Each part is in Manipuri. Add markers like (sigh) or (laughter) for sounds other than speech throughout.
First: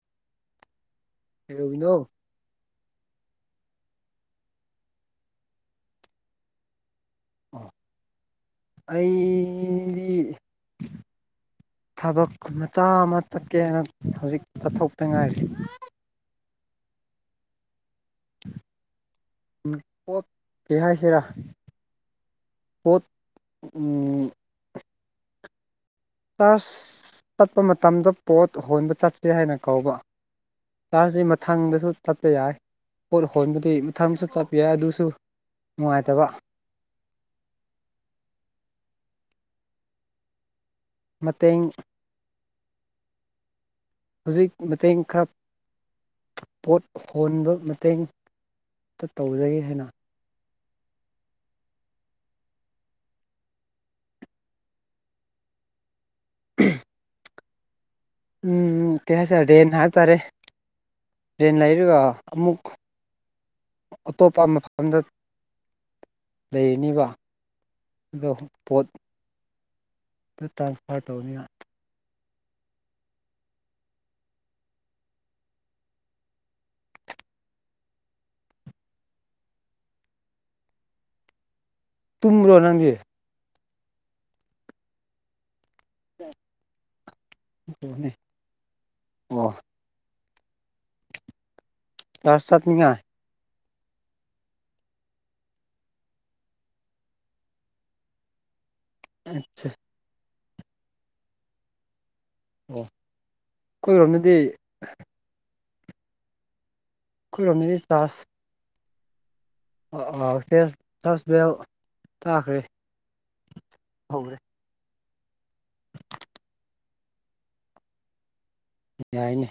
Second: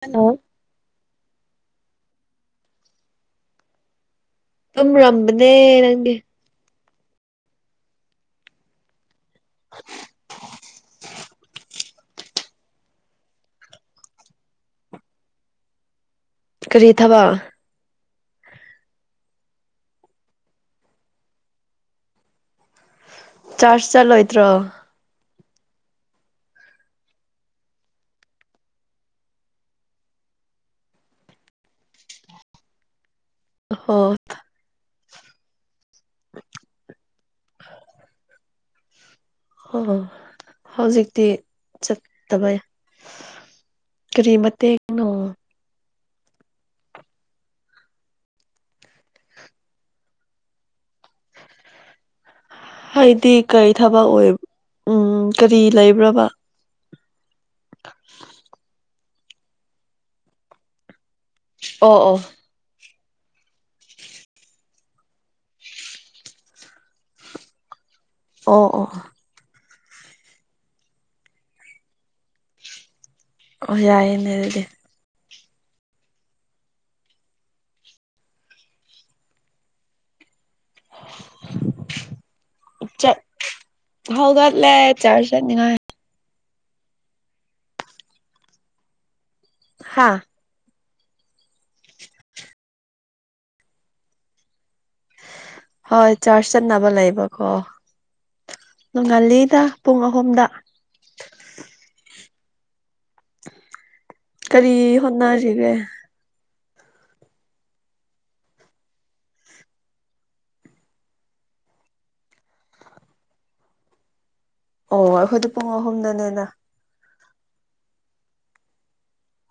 ꯍꯂꯣ ꯀꯔꯤꯅꯣ (unintelligible) ꯅꯪꯗꯤ ꯑꯣ ꯑꯩꯗꯤ ꯊꯕꯛ ꯃꯆꯥ ꯑꯃ ꯆꯠꯀꯦꯅ ꯍꯧꯖꯤꯛ ꯇꯠꯊꯣꯛꯇ ꯉꯥꯏꯔꯤ ꯀꯔꯤ ꯊꯕ (unintelligible) ꯍꯥꯏꯁꯤꯔꯥ ꯍꯣꯠ ꯆꯥꯖ ꯆꯂꯣ ꯏꯠꯇ꯭ꯔꯣ ꯀꯂ꯭ꯥꯁ ꯆꯠꯄ ꯃꯇꯝꯗ ꯄꯣꯠ ꯍꯣꯟꯕ ꯆꯠꯁꯦ ꯍꯥꯏꯅ ꯀꯧꯕ ꯆꯥꯔꯖꯁꯤ ꯃꯊꯪꯗꯁꯨ ꯆꯠꯄ ꯌꯥꯏ ꯄꯣꯠ ꯍꯣꯟꯕꯗꯤ ꯑꯣ ꯃꯊꯪꯁꯨ ꯆꯠꯄ ꯌꯥꯏ ꯑꯗꯨꯁꯨ ꯅꯨꯡꯉꯥꯏ ꯇꯕ ꯑꯣ ꯍꯧꯖꯤꯛꯇꯤ ꯃꯇꯦꯡ ꯆꯠꯇꯕ ꯀꯔꯤ ꯍꯧꯖꯤꯛ ꯃꯇꯦꯡꯅꯣ ꯃꯇꯦꯡꯈꯞ ꯄꯣꯠ ꯍꯣꯟꯕ ꯃꯇꯦꯡꯇ ꯇꯧꯖꯒꯦ ꯍꯥꯏꯅ ꯍꯥꯏꯗꯤ ꯀꯔꯤ ꯊꯕꯛ ꯑꯣꯏ ꯎꯝ ꯀꯔꯤ ꯂꯩꯕ꯭ꯔꯕ (unintelligible) (unintelligible) ꯎꯝ ꯀꯩ ꯍꯥꯏꯁꯦꯔꯦ ꯔꯦꯟ ꯍꯥꯏꯕ ꯇꯔꯦ ꯔꯦꯟ ꯑꯣ ꯂꯩꯔꯒ ꯑꯣ ꯑꯃꯨꯛ ꯑꯇꯣꯞꯄ ꯃꯐꯝꯗ ꯂꯩꯅꯕ ꯑ ꯑꯣ ꯑꯣ ꯄꯣꯠ ꯇ꯭ꯔꯥꯟꯁꯐꯥꯔ ꯇꯧꯅꯤꯅ ꯑꯣ ꯌꯥꯏꯌꯦꯦꯅꯦ ꯑꯗꯨꯗꯤ ꯇꯨꯝꯕ꯭ꯔꯣ ꯅꯪꯗꯤ ꯍꯒꯗꯂꯦ ꯆꯥ ꯆꯠꯅꯤꯉ ꯑꯣ ꯑ ꯇꯔ ꯆꯠ ꯅꯤꯡꯉ ꯍꯣꯏ ꯆꯔ ꯆ ꯆꯠ ꯅꯕ ꯂꯕ ꯀꯣ ꯅꯣꯡꯉꯜꯂꯤꯗ ꯑꯠꯆꯥ ꯄꯨꯡ ꯑꯍꯨꯝꯗ ꯑꯣ ꯑꯩꯈꯣꯏꯔꯣꯝꯗꯗꯤ ꯀꯔꯤ ꯍꯣꯅꯥ ꯁꯤꯒ ꯑꯩꯈꯣꯏꯔꯣꯝ ꯆꯥꯁ ꯑꯁ ꯇꯥꯈꯔꯦ ꯍ꯭ꯔꯦ ꯑꯣ ꯑꯩꯈꯣꯏꯗꯤ ꯄꯨꯡ ꯑꯍꯨꯝꯗꯅꯦꯅ ꯌꯥꯏꯅꯤ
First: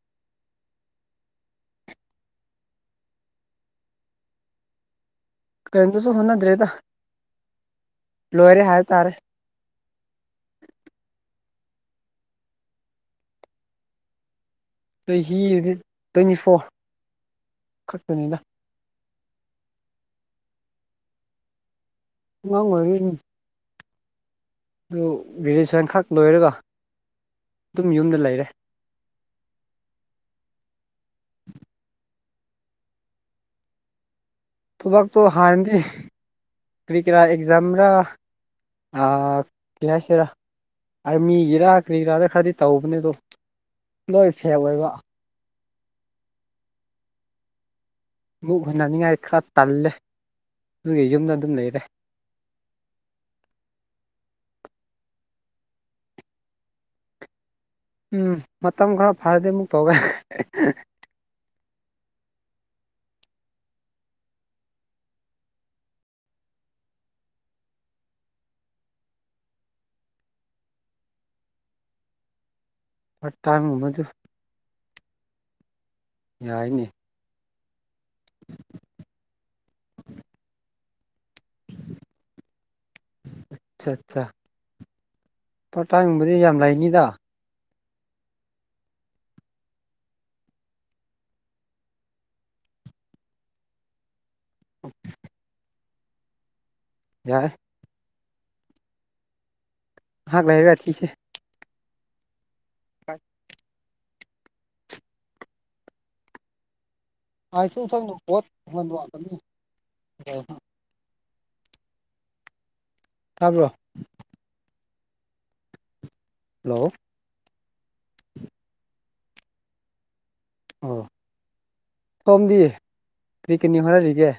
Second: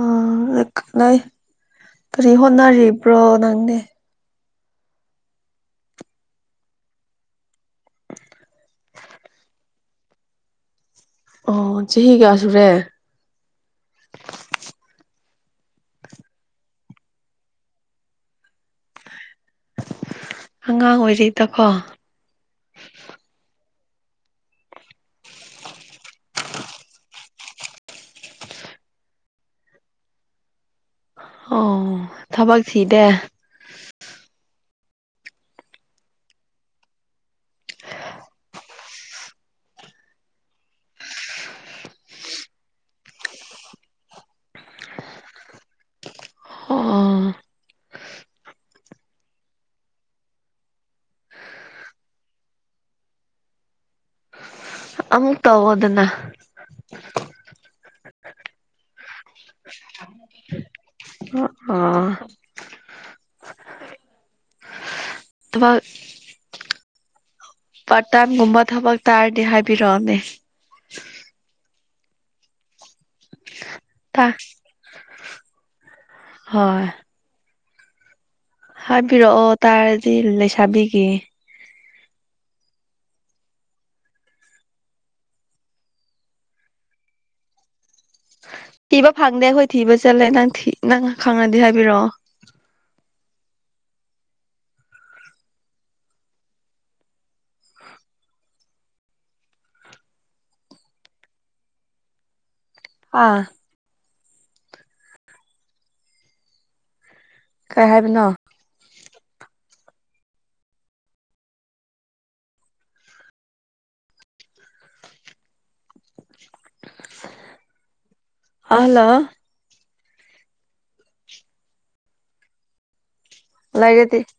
ꯑ ꯅ ꯀꯔꯤ ꯍꯣꯠꯅꯔꯤꯕ꯭ꯔꯣ ꯅꯪꯅꯦ ꯀꯗꯁꯨꯣ ꯍꯅ ꯗ꯭ꯔꯦꯗ ꯂꯣꯏꯔꯦ ꯍꯥꯏꯕ ꯇꯥꯔꯦ ꯑꯣ ꯆꯍꯤ ꯀꯌꯥ ꯁꯨꯔꯦ ꯆꯍꯤꯗꯤ ꯇ꯭ꯋꯦꯟꯇꯤ ꯐꯣꯔ ꯈꯛꯇꯅꯤꯅ ꯑꯉꯥꯡ ꯑꯣꯏꯔꯤꯩꯗꯀꯣ ꯋꯥ ꯑꯣꯏ ꯑꯗꯨ ꯒꯦꯖꯌꯦꯁꯟ ꯈꯛ ꯂꯣꯏꯔꯒ ꯑꯗꯨꯝ ꯌꯨꯝꯗ ꯂꯩꯔꯦ ꯑꯣ ꯊꯕꯛꯁꯤ ꯗꯦ ꯊ ꯋꯥꯛꯇ ꯍꯥꯟꯗꯤ ꯀꯔꯤ ꯀ꯭ꯔꯥ ꯑꯦꯛꯖꯝꯔꯥ ꯑ ꯀꯩꯅꯁꯤꯔ ꯑꯥꯔꯃꯤꯒꯤꯔꯥ ꯀꯔꯤꯒꯤꯔꯥꯗ ꯈꯔꯗꯤ ꯇꯧꯕꯅꯦ ꯑꯗꯣ ꯂꯣꯏ ꯁꯦꯞ ꯑꯣꯏꯕ ꯑꯣ ꯃꯨꯛ ꯍꯨꯟꯅꯅꯤꯡꯉꯥꯏ ꯈꯔ ꯇꯜꯂꯦ ꯑꯗꯨꯒꯤ ꯌꯨꯝꯗ ꯑꯗꯨꯝ ꯂꯩꯔꯦ (unintelligible) ꯑꯃꯨꯛ ꯇꯧꯑꯣꯗꯅ ꯎꯝ ꯃꯇꯝ ꯈꯔ ꯐꯔꯗꯤ ꯑꯃꯨꯛ ꯇꯧꯒ ꯑꯣ ꯑꯕꯥ ꯄꯥꯇꯥꯟꯒꯨꯝꯕ ꯊꯕꯛ ꯇꯥꯔꯗꯤ ꯍꯥꯏꯕꯤꯔꯛꯑꯅꯦ ꯍ ꯇꯥꯏꯝꯒꯃꯗꯨ ꯇꯥ ꯌꯥꯏꯅꯦ ꯍꯣꯏ ꯍꯥꯏꯕꯤꯔꯛꯑꯣ ꯇꯥꯔꯗꯤ ꯂꯩꯁꯥꯕꯤꯒꯦ (unintelligible) ꯑꯠꯆꯥ ꯑꯠꯆꯥ ꯄꯇꯥꯡꯕꯗꯤ ꯌꯥꯝ ꯂꯩꯅꯤꯗ ꯊꯤꯕ ꯐꯪꯗꯦ ꯑꯩꯈꯣꯏ ꯊꯤꯕ ꯆꯠꯂꯦ ꯅꯪ ꯅꯪ ꯈꯪꯉꯗꯤ ꯍꯥꯏꯕꯤꯔꯛꯑꯣ ꯌꯥꯏ ꯍꯥꯥꯛ ꯥꯏ ꯔꯤꯁ ꯑꯥ ꯑ ꯀꯩ ꯁꯨꯡ ꯁꯪꯗ ꯍꯥꯏꯕꯅꯣ ꯄꯣꯠ ꯍꯗ ꯋꯥꯀꯅꯤ ꯍꯣꯏ ꯍꯣꯏ ꯊꯥꯕ꯭ꯔꯣ ꯍꯜꯂꯣ ꯑꯂꯣ ꯑꯣ ꯁꯣꯝꯗꯤ ꯀꯔꯤ ꯀꯅꯤ ꯂꯩꯔꯗꯤ ꯍꯣꯠꯅꯔꯤꯒꯦ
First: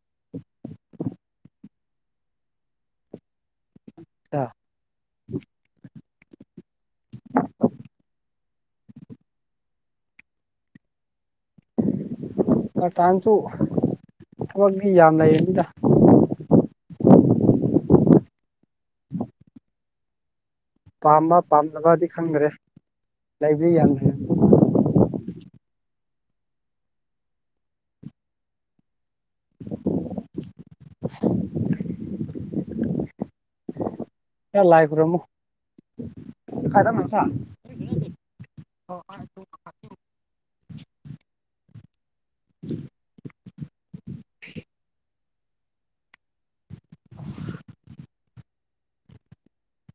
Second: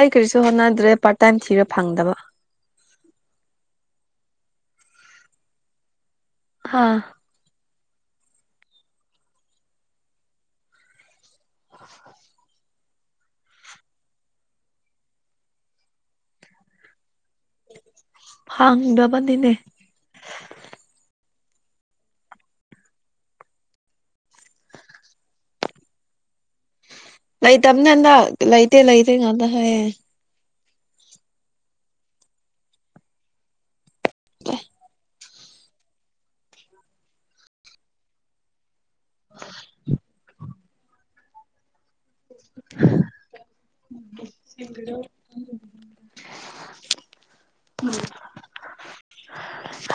ꯑꯩ ꯀꯔꯤꯁꯨ ꯍꯣꯠꯅꯗ꯭ꯔꯦ ꯄꯥꯔꯠ ꯇꯥꯏꯝ ꯊꯤꯔ ꯐꯪꯗꯕ ꯑ ꯍꯥ ꯑ ꯀꯇꯥꯟꯁꯨ ꯃꯒꯤ ꯌꯥꯝ ꯂꯩꯅꯤꯗ ꯐꯥꯉꯗꯕꯅꯤꯅꯦ ꯄꯥꯝꯕ ꯄꯥꯝꯅꯕꯗꯤ ꯈꯪꯈ꯭ꯔꯦ ꯂꯩꯕ ꯌꯥꯝꯅ ꯂꯣꯏ ꯇꯝꯅꯗ ꯂ ꯂꯩꯇꯦ ꯂꯩꯇ ꯉꯗ ꯍꯌꯦꯦ (unintelligible) ꯍ ꯂꯥꯏ ꯈꯨ꯭ꯔꯣꯃꯣ ꯀꯥꯏꯗ ꯊ ꯍ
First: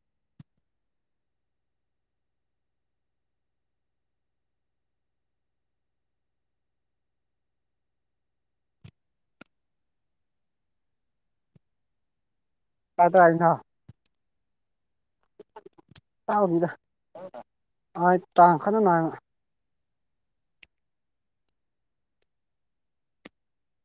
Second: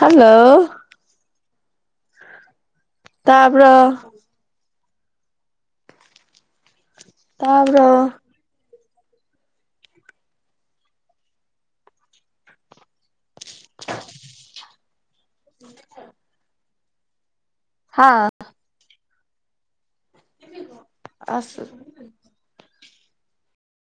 (inaudible) (inaudible) ꯍꯜꯂꯣ ꯇꯄꯔ ꯇꯕ꯭ꯔ ꯀꯗ ꯍꯥꯏꯅ ꯔꯤꯗ ꯑ ꯍꯥ ꯇꯥꯡ ꯈꯅ ꯅꯥꯥꯡꯉ ꯑꯁ